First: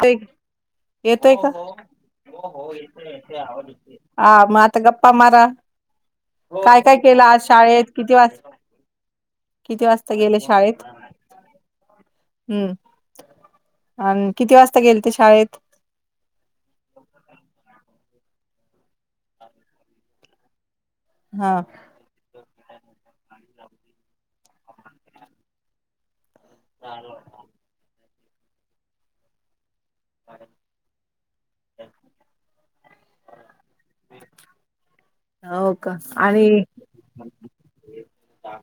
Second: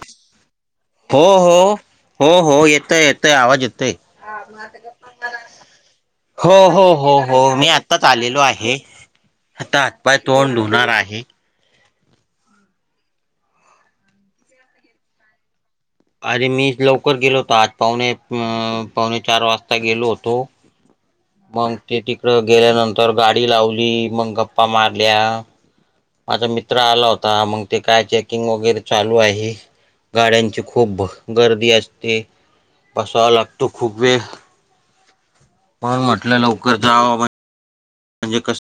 ते.... हो हो.... हो हो येतोय येतोय आवाज येतोय हा मग आता गप्पा मारा हो काय हो काय हो केलं हो आज मी शाळेत आत्ताच किती वाज आलेलो आहे.... आता किती वाजता हातपाय गेले तोंड शाळेत धुणार आहे...... हम्म आणि किती वाजता गेल ते शाळेत.... अरे मी लवकर गेलो होतो आज पावणे पावणे चार वाजता गेलो होतो..... हा मग ते टी ट्रॅक गेल्यानंतर गाडी लावली मग गप्पा मारल्या माझा मि त्र आला होता मग ते काय चेकिंग वगैरे चालू आहे गाड्यांची खूप भ गर्दी आसते बसावा लागतो खूप वेळ. हो का म्हणून म्हटलं आणि लवकर जावं म्हणजे कस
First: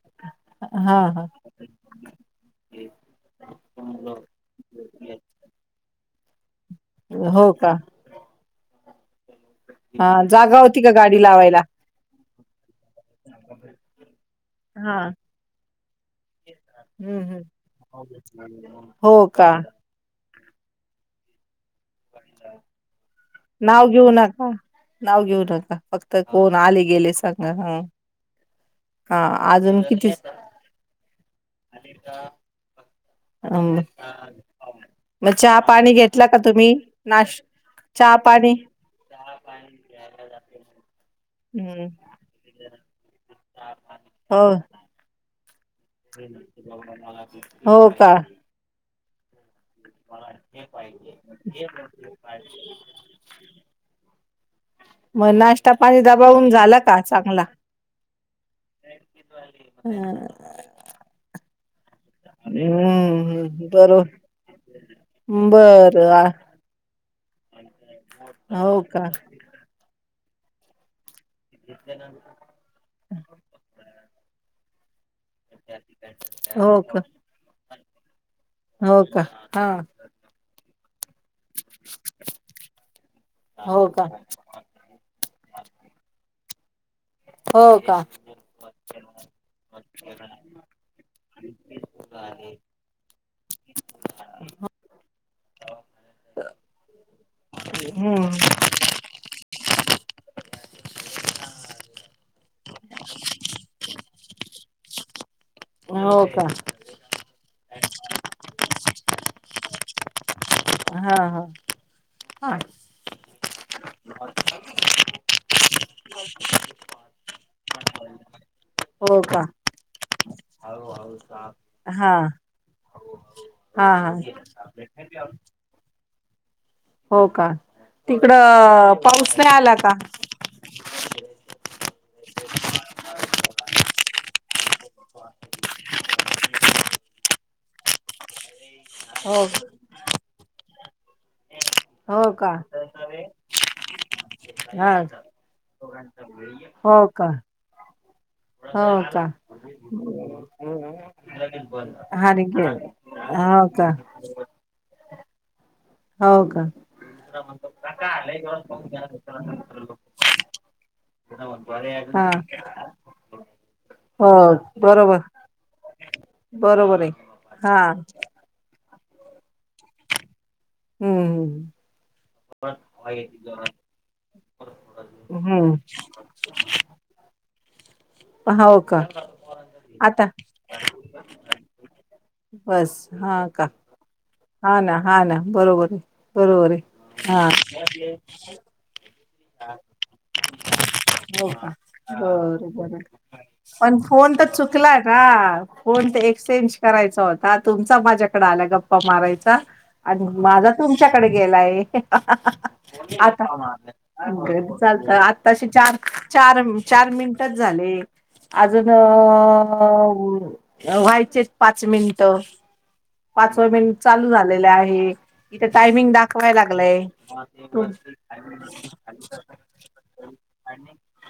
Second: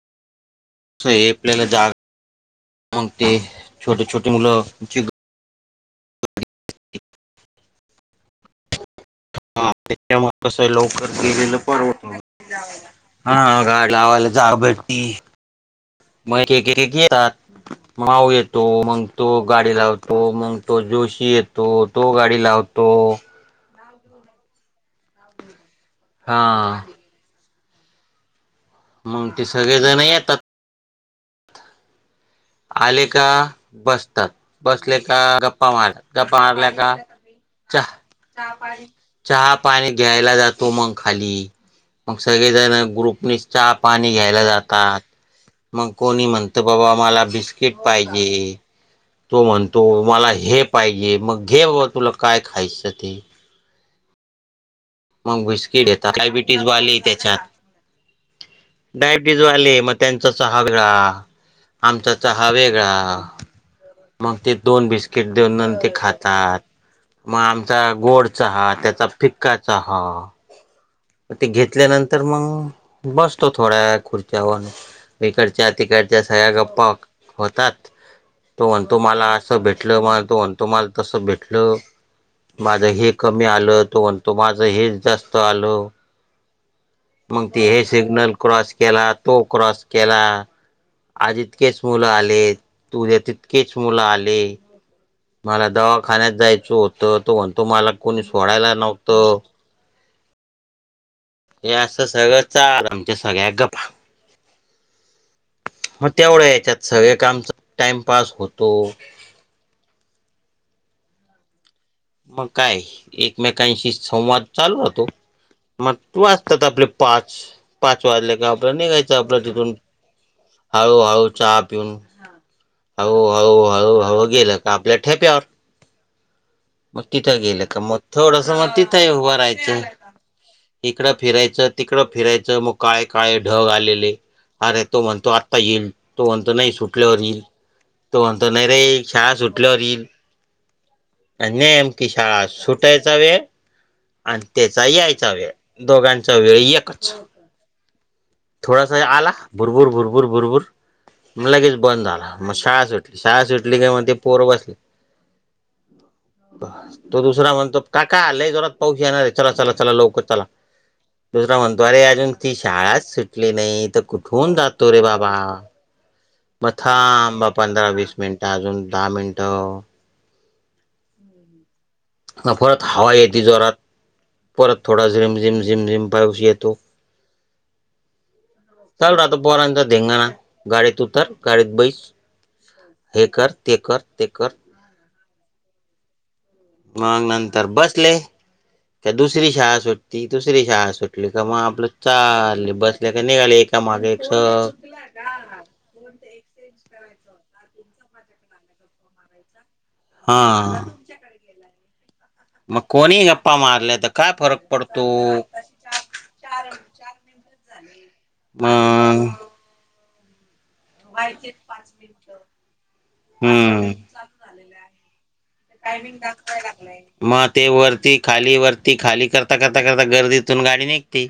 हा हा हे आपल्याला जा मगं ते छोटी छोटी मूल आमची [unintelligible] हो का. हा तेच्यामुळ जागा कसं होती का लवकर गाडी गेलेलं लावायला परवडत. हा गाडी लावायला जा हा भेटती. मग एक एक एक हम्म हम्म येतात माऊ येतो मग हो तो का गाडी लाव तो मग तो जोशी येतो तो गाडी लावतो नाव घेऊ नका नाव घेऊ नका फक्त हा कोण आले गेले सांगा हं. हा मग ते आजून सगळेजण किती येतात आले का मग बसतात बसले का चहा गप्पा पाणी मारतात घेतला गप्पा मारल्या तुम्ही का नाश चा चहा पाणी चहा पाणी घ्यायला जातो मग खाली हम्म मग सगळेजण ग्रुपनीच चहा पाणी घ्यायला हो जातात मग कोणी म्हणत बाबा मला बिस्किट हो का पाहिजे. तो म्हणतो मला हे पाहिजे मग घे बाबा तुला काय खायचं ते. मग नाश्ता बिस्किट पाणी येतात दबावून डायबिटीस झाला का वालेही चांगला तेच्यात डायबिटीजवाले म त्यांचा चहा वेगळा आमचा चहा वेगळा हम्म बरो मग ते दोन बिस्किट देऊन न ते बर खातात म आमचा गोड चहा हो का त्याचा फिक चहा ते घेतल्यानंतर मग बसतो थोड्या खुर्च्या [unintelligible] इकडच्या तिकडच्या सगळ्या हो गप्पा का होतात तो म्हणतो हो का मला आसं हा भेटल मग तो म्हणतो तुम्हाला तसं भेटल माझं हे कमी आलं हो तो का म्हणतो माझं हेच जास्त आलं. मग ते हे हो का सिग्नल क्रॉस केला तो क्रॉस केला आज इतकेच मुलं आले उद्या तितकेच मुलं आले मला दवाखान्यात जायचं होतं तो म्हणतो मला कोणी हम्म सोडायला नव्ह त हे आसं सगळं चाल आमच्या सगळ्या गप्पा म हो तेवढ्या का हेच्यात सगळे कामच टाइमपास होतो हा हा. मग काय एकमेकांशी संवाद चालू राहतो. मग वाजतात आपले पाच पाच वाजले का आपल निघायचं हो का आपलं तिथून हाळू हाळू चहा पिऊन हा हळू, हळू, हा हळू, हळू, गेलं का आपल्या हा ठेप्यावर मग तिथं गेलं का मग थोडस मग तिकडं तिथं ही उभं पाऊस नाही आला राहायचं. का इकडं फिरायचं तिकडं फिरायचं म काळे काळे ढग आलेले आरे तो म्हणतो आत्ता येईल तो म्हणतो नाही सुटल्यावर येईल तो म्हणतो नाही रे शाळा हो सुटल्यावर येईल. आणि नेमकी हो शाळा का सुटायचा वेळ आण तेचा हा यायचा वेळ दोघांचा वेळ हो एकच. का हो थोडासा का आला भूरभुर, भुरभूर, भुरभुर म लगेच बंद झाला म हानिके शाळा सुटली शाळा हो सुटली कि का मग ते पोर बसले. हो का [inaudible] तो दुसरा म्हणतो काका लय जोरात पाऊस येणार आहे चला चला चला लवकर चला. दुसरा म्हणतो रे हा अजून ती शाळाच सुटली नाही तर हो कुठून जातो रे बरोबर बाबा. मग बरोबर आहे थांबा हा पंधरा वीस मिनिटं अजून दहा मिनटं. हम्म हम् नफरत हवा येती जोरात. परत थोडा रीम झिम रिम हम्म झिम पाऊस येतो. हो का चाल राता पोरांचा धिंगाणा आता गाडीत उतर गाडीत बैस. बस हे हा कर का ते कर ते कर. हा ना हा ना बरोबर आहे बरोबर आहे. मग हा नंतर बसले. का दुसरी शाळा सुटली दुसरी शाळा सुटली का हो मग आपलं बर चालले बर बसल्या का निघाले एक. पण मागे फोन तर सग चुकला का. कोण तर एक्सचेंज करायचा होता तुमचा माझ्याकडे आला गप्पा मारायचा. आणि हा माझा तुमच्याकडे गेलाय मग कोणी [unintelligible] आता. गप्पा मारल्या तर काय फरक पडतो चालत आताशी चार चार चार मिनिटच झाले. अजून मग अ व्हायचेत पाच मिनिट. पाचव हम्म मिनिट चालू झालेले आहे इथे टायमिंग दाखवाय लागलाय. मग ते वरती खाली वरती खाली करता करता करता गर्दीतून गाडी निघती.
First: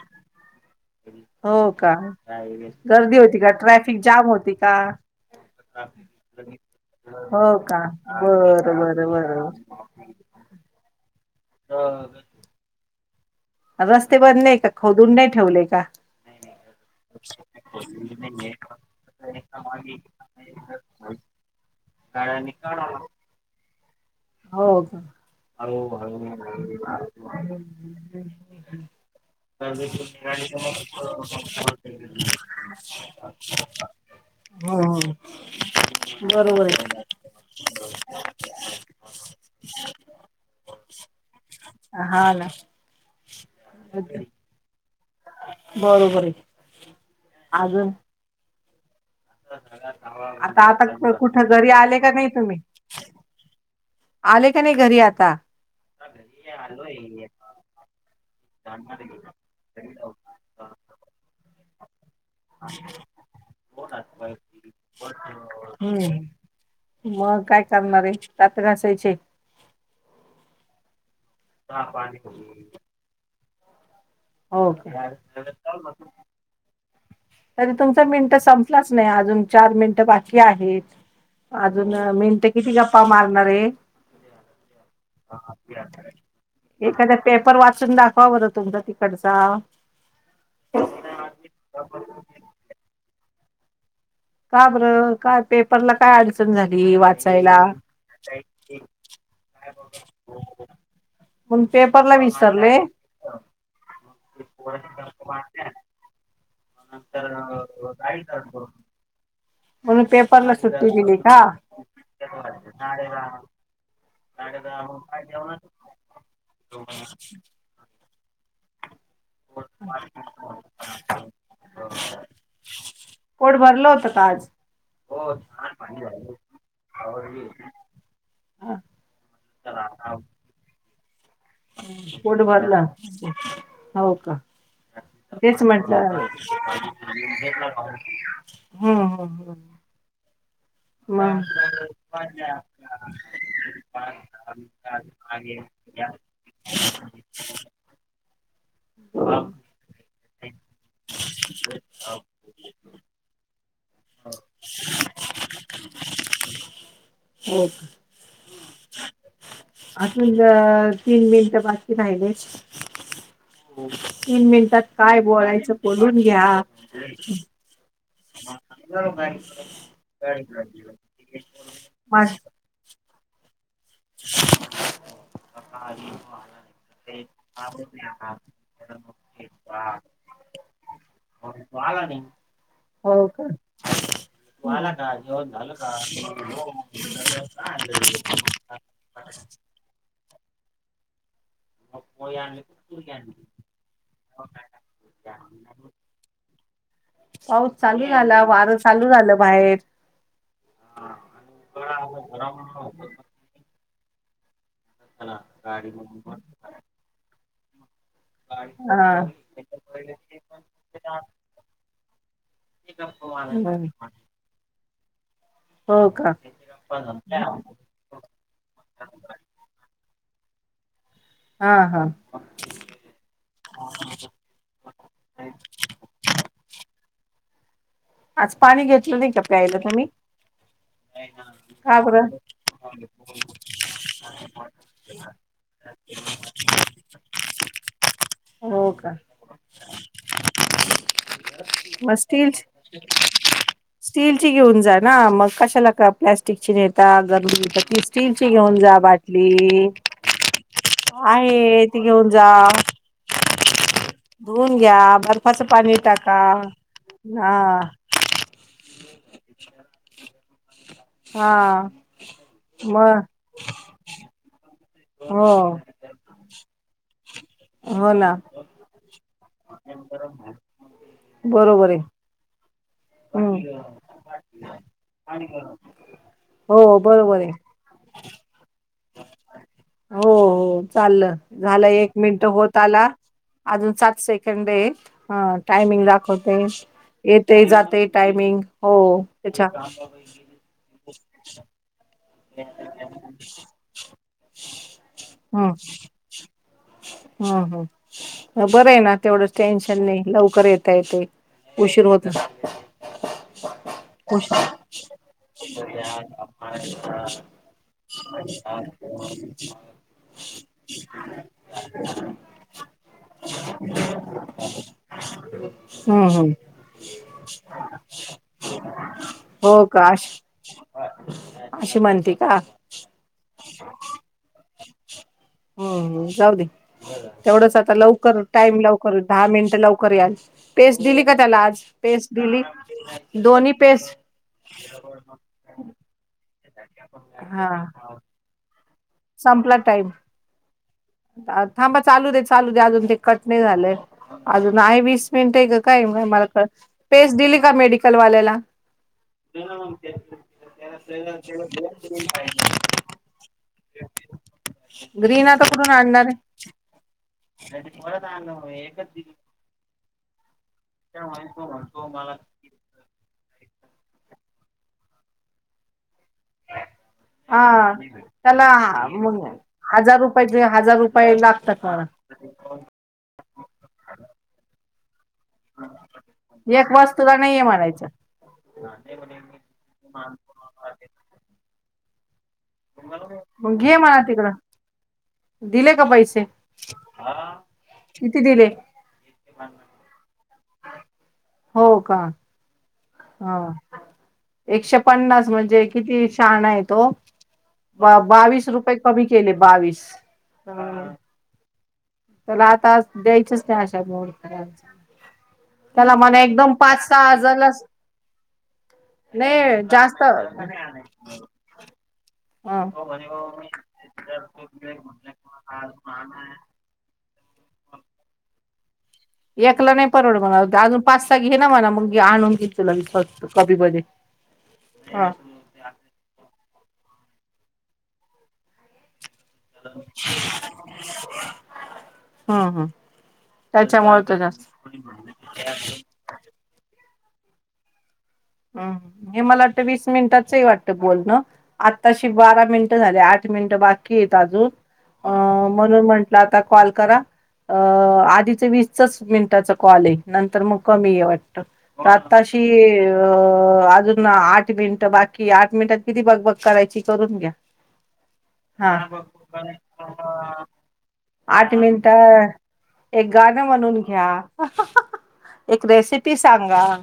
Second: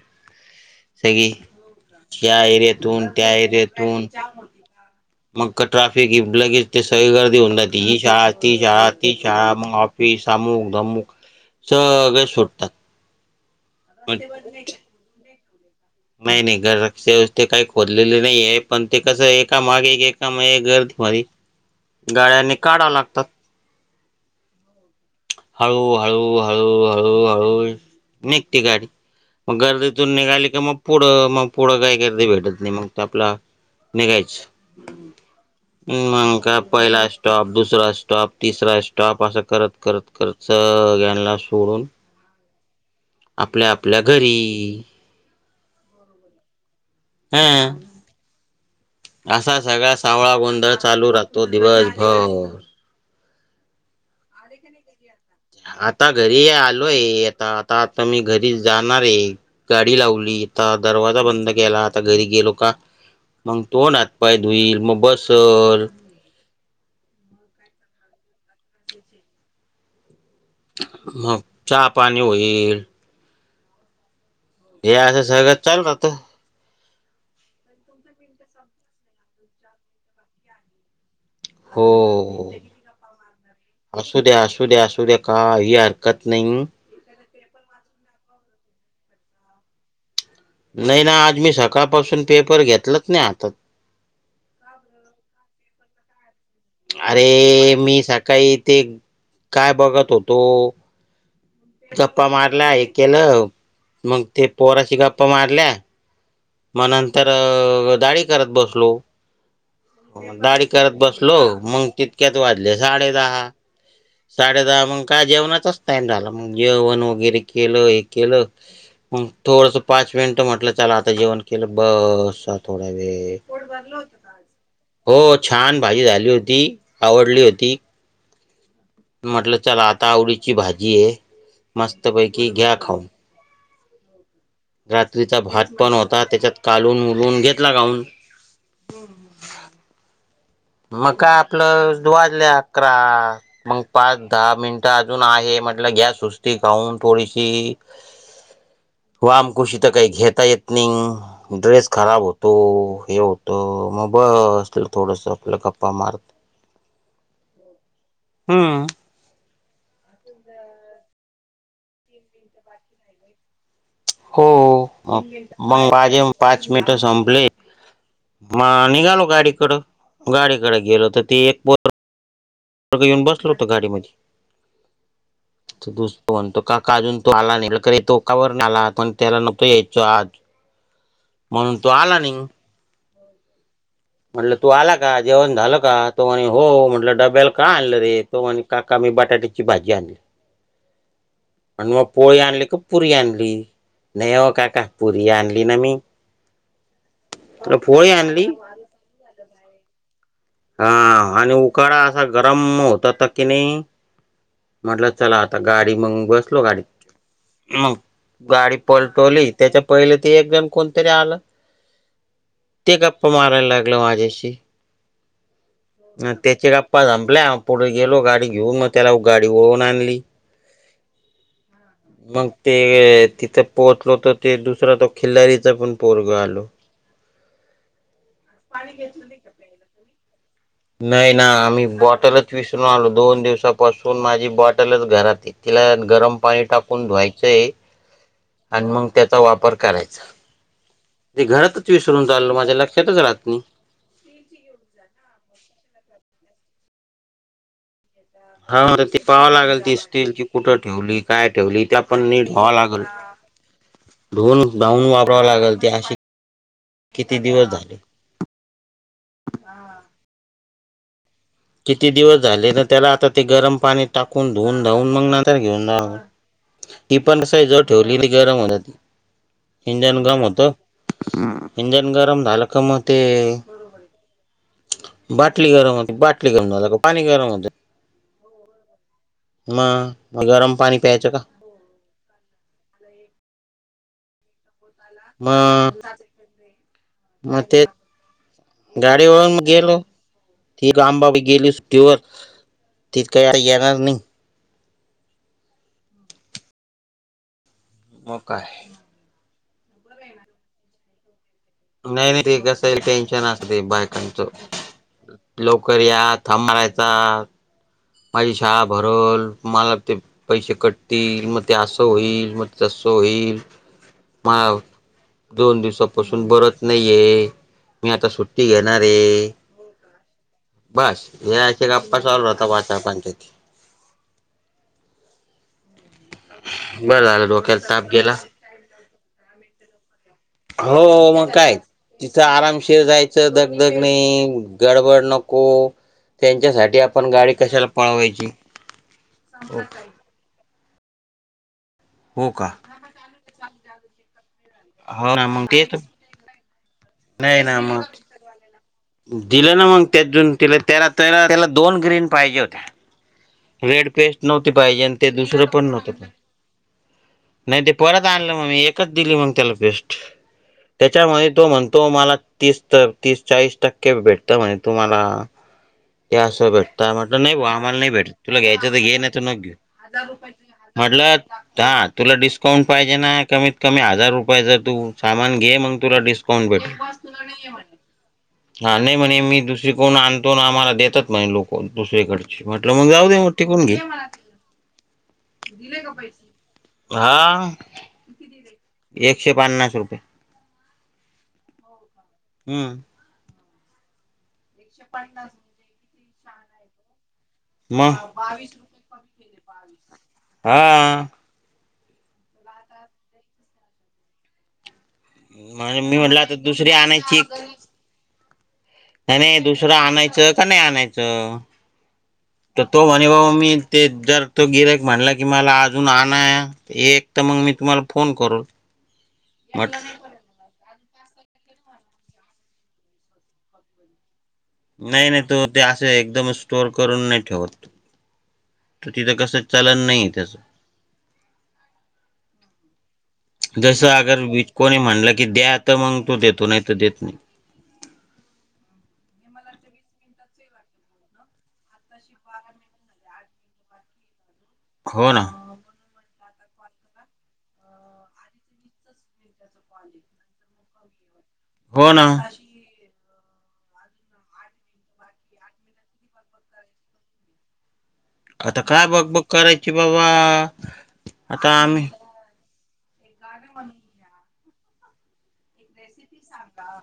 हे घे हो का या एरियातून गर्दी त्या होती का ट्रॅफिक एरियातून. जाम होती का मग ट्राफिक ह लगेच ते सगळी गर्दी होऊ हो जाते का ही शाळा ती बरं शाळा बरं ती बरं शाळा मग. सामुक दममुक सगळे सुट रस्ते बनलेय का खोदून नाही ठेवलेय का. नाही नाही घररक्ष व्यवस्थ ते काही खोोललेली नाही आहे पण ते कसं एका मागे एक एका गर्दी माझ. गाळ्यानी काढा लागतात हो. [inaudible] हळू हळू हळू हळू हळू निघते गाडी [unintelligible] मग गर्दीतून निघाली की मग पुढं मग पुढं काही गर्दी भेटत नाही मग ते आपला हो हो मण का बरोबर पहिला आहे स्टॉप दुसरा स्टॉप तिसरा स्टॉप. ट्टॉप असं करत करत करत सळ्यांना सोडून हा ना. आपल्या आपल्या घरी. बरोबर आहे हा अजून असा सगळा सावळा आता गोंधळ चालू आता राहतो कुठं घरी आले का नाही दिवसभर. तुम्ही आले का नाही घरी आत. आता घरी आलोय आता आता आता मी घरी जाणार आहे गाडी लावली आता दरवाजा बंद केला आता घरी गेलो का. मग तोंड, हात, पाय धुईल मग बसल. हम्म मग काय करणारे दात घासायचे. ह चहा पाणी होईल. ओके. हे असं सगळं चालू राहत तरी तुमचा मिनिट संपलाच नाही अजून चार मिनट बाकी आहेत. अजून मिनट हो किती गप्पा मारणार आहे. असू द्या, असू द्या, असू द्या का ही हरकत नाही. एखाद्या पेपर वाचून दाखवा बरं तुमचा तिकडचा. नाही ना आज मी सकाळपासून पेपर घेतलाच नाही हातात. का बरं, काय पेपरला काय अडचण झाली? वाचायला अरे मी सकाळी इथे काय बघत होतो. मण पेपरला गप्पा मारल्या विसरले हे केलं. मग ते पोराची गप्पा मारल्या. मग नंतर दाडी करत बसलो. म्हणून पेपरला दाढी सुट्टी करत दिली बसलो का? मंग तितक्यात वाजले साडे दहा. साडे दहा मग का जेवणाचाच टाईम झाला मग जेवण वगैरे केलं हे केलं. म थोडसं पाच मिनिटं म्हटलं चला जेवण केलं बसा थोडा वेळ. पोट भरलं होतं का आज? हो छान भाजी झाली होती आवडली होती. म्हटलं चला आता आवडीची भाजी आहे. मस्तपैकी घ्या फुटबॉलला, खाऊन हो का. रात्रीचा तेच भात पण म्हटलं होता त्याच्यात कालून उलून घेतला खाऊन हम्, हम, हम. मगं काय आपलं वाजले अकरा. मगं पाच, दहा मिनटं अजून आहे म्हटलं घ्या सुस्ती खाऊन थोडीशी. वामकुशी तर काही घेता येत येत नाही. ड्रेस खराब होतो हे होतं मग बसलं थोडस. गप्पा मारत. हो हम्म. अजून तीन मिनटं बाकी राहिलेत. हो तीन मिनिटात काय मग बोलायचं मग बोलून माझे घ्या. मगं निघालो गाडीकडं. गाडीकडें गेलो तर ते एक पोर रग येऊन बसल होत गाडीमध्ये. [inaudible] [inaudible] तो काका अजून तो आला नाही तो कावर आलाण त्याला नकतो यायचो आज. म्हणून तो आला नाही हो का. म्हटलं तू आला का जेवण झालं का. तो म्हणे हो म्हटलं. डब्याला का आणलं रे? तो म्हणे. काका, मी बटाट्याची भाजी आणली. आणि मग पोळी आणली, की पुरी आणली? नाही हो काका पुरी आणली ना मी. पाऊस तर चालू पोळी झाला, आणली वारं चालू झालं बाहेर. हा आणि उकाडा असा गरम होतात की नाही. म्हटलं चला आता गाडी मग बसलो गाडीत. मग गाडी हा पलटवली त्याच्या पहिले ते एक जण कोणतरी आलं. ते गप्पा मारायला लागलं माझ्याशी. हो का त्याचे गप्पा संपल्या. पुढे गेलो गाडी घेऊन मग त्याला गाडी वळळून आणली. हा हा. मगं ते तिथं पोहोचलो तर ते दुसरा तो खिल्लारीचा पण पोरग आलं. आज पाणी घेतलं नाही का प्यायला तुम्ही? अ नाही ना,, आम्ही का बरं बॉटलच विसरून आलो,, दोन दिवसापासून माझी बॉटलच घरातीलऽ तिला गरम पाणी टाकून धुवायचंयऽ आणि हो मग का त्याचा वापर करायचा,, ते घरातच विसरून चालल माझ्या लऽऽ ते, स्टील ची घेऊन जा ना,, मग कशाला प्लॅस्टिकची नेता,, गर्दीता तीऽ हा ते पाहावं लागल,,, दिसतील की कुठं ठेवली, काय ठेवली, आहे ते ती पण घेऊन जा नीट ह्हाव लागेलऽऽ ढोल धुवून घ्या धवून वापराव बर्फाचं लागल, ते पाणी अशे टाका किती दिवस हा झालेऽऽ हा, किती दिवस झाले ना, त्याला मग आता ते गरम पाणी टाकून धुवून धावून मग हो नंतर घेऊन जाऽ ती पण असय, जो हो ठेवली त ना गरम होत तीऽ इंजन गरम होत,, बरोबर आहे इंजन गरम झालंऽ का म ते, हम्म बाटली गरम होती, बाटली गरम हो झाला का पाणी बरोबर गरम आहे होत. मग, हो मग गरम हो पाणी प्यायचं चाललं का? झालं एक मिनटं होत आला,, अजून सात सेकंड एऽ हां, मग टायमिंग दाखवतय,, मग येतय ते जातय टायमिंग,, होऽ गाडीवरून गेलो त्याच्याऽ ती आमबाबाी गेली सुट्टीवर,,, ति काही येणार नाही. हम्, हम्, मग हम्, काय बरं आहे ना? तेवढच टेन्शन नाही, लवकर येत य ऽ नाही, नाही ते कसं टेन्शन असतय बायकांचं,, उश लवकर या थांबयचऽऽ हां, माझी शाळा भरल ऽमला ते पैसे कटतील, मग ते असं होईल, मगऽऽ जसो एईल माव, दोन हम्म दिवसापासून हम्म बरच नाहीये. मी आता सुट्टी घेणारे,, हो का अशी बस, याऽ अशी गप्पा म्हणते का सॉलता वाचा पणचायती. हम्म,,, जाऊ दे बरं झालं तेवढंच डोक्याला आता ताप गेला लवकरऽ टाईम लवकर,, दहा मिनिटं लवकर यालऽ हो,, मग काय? तिथं आरामशीिर जायचं दोन्ही दग दग पेस्ट नाहीऽ गडबड नको,, त्यांच्यासाठी आपण गाडी हा कशाला पळवायची. संपला टाईम. थांबा चालू दे, हो का चालू दे अजून ते कट नाही झालंय. अजून आहे वीस हो ना मिनिट आहे मग ग, की तेच काय मला पेस दिली नाही का ना मग मेडिकल वाल्यालाऽ दिलं ना मग त्यात जून तिला त्याला त्याला त्याला दोन ग्रीन पाहिजे होत्या. रेड पेस्ट नव्हती पाहिजे, आणि ते दुसरंऽ ून आणणार. नाही ते परत आणलं मग मी,, एकच दिली मग त्याला पेस्ट. त्याच्यामध्ये तो म्हणतो मला तीस, तीस चाळीस टक्के भेटत म्हणे तु मला. भावा हा,, आम्हाला नाही भेटत तुला त्याला घ्यायचं तर घे नाही तर नको घेऊ. हजार रुपय, हजार रुपये म्हटलं लागऽऽ तकवा. हा तुला डिस्काउंट पाहिजे ना,, कमीत कमी हजार रुपये जर तूऽऽ सामान घे, मग तुला डिस्काउंट एक भेटल. वस्तूला नाहीये म्हणायचं हा, नाही म्हणे मी दुसरी कडुन आणतो ना आम्हाला देतात म्हणे लोक दुसरेकडऽ मग घे म्हणा तिकडं. दिले का पैसे,, हा किती दिले? एकशे पन्नास रुपये. हो का? हम्म, हा,, एकशे पन्नास म्हणजे किती शाहाणा आहे तो. मग बा बावीस रुपये कमी केले, बावीस. हा तरला आता द्यायचच नाही अशा मुर्त म्हण त्याला मी म्हटलं मला आता एकदम दुसरी पाच सहा आणायची हजार नाही नाही दुसरं आणायचं का नाही आणायचं तर हं. तो म्हणे बाबा मी ते जर तो गिरयक म्हणला की मला अजून आणय एक तर मग मी तुम्हाला फोन करून एकला नाही परवड मणा अजून पाचचा घे ना म्हणा मग आणून घेतुला कबी बध्ये नाही नाही तो ते असं एकदम स्टोर करून नाही ठेवत त तिथं कस चलन नाही त्याचं हम्म हम्म जसं त्याच्यामुळे तर अगर जास्त बीज कोणी म्हणलं की द्या तर मग तू देतो नाही तर देत नाही हम् हे मला वाटतं वीस मिनिटाचंही वाटत बोलणं आत्ताशी बारा मिनिटं झाली आठ मिनिटं बाकी आहेतेत अजून अ हो ना म्हणून म्हटलं आता कॉल करा अ आधीच वीसचाच मिनिटाचा कॉल आहे नंतर मग कमी आहे वाट त हो ना आताशी, अ अजून आठ मिनिट बाकीये. आठ मिनिटात किती बक बक करायची करून घ्या. ह हा, आठ आता मिनट आम्ही एक गाणं म्हणून घ्या. एक रेसिपी सांगा.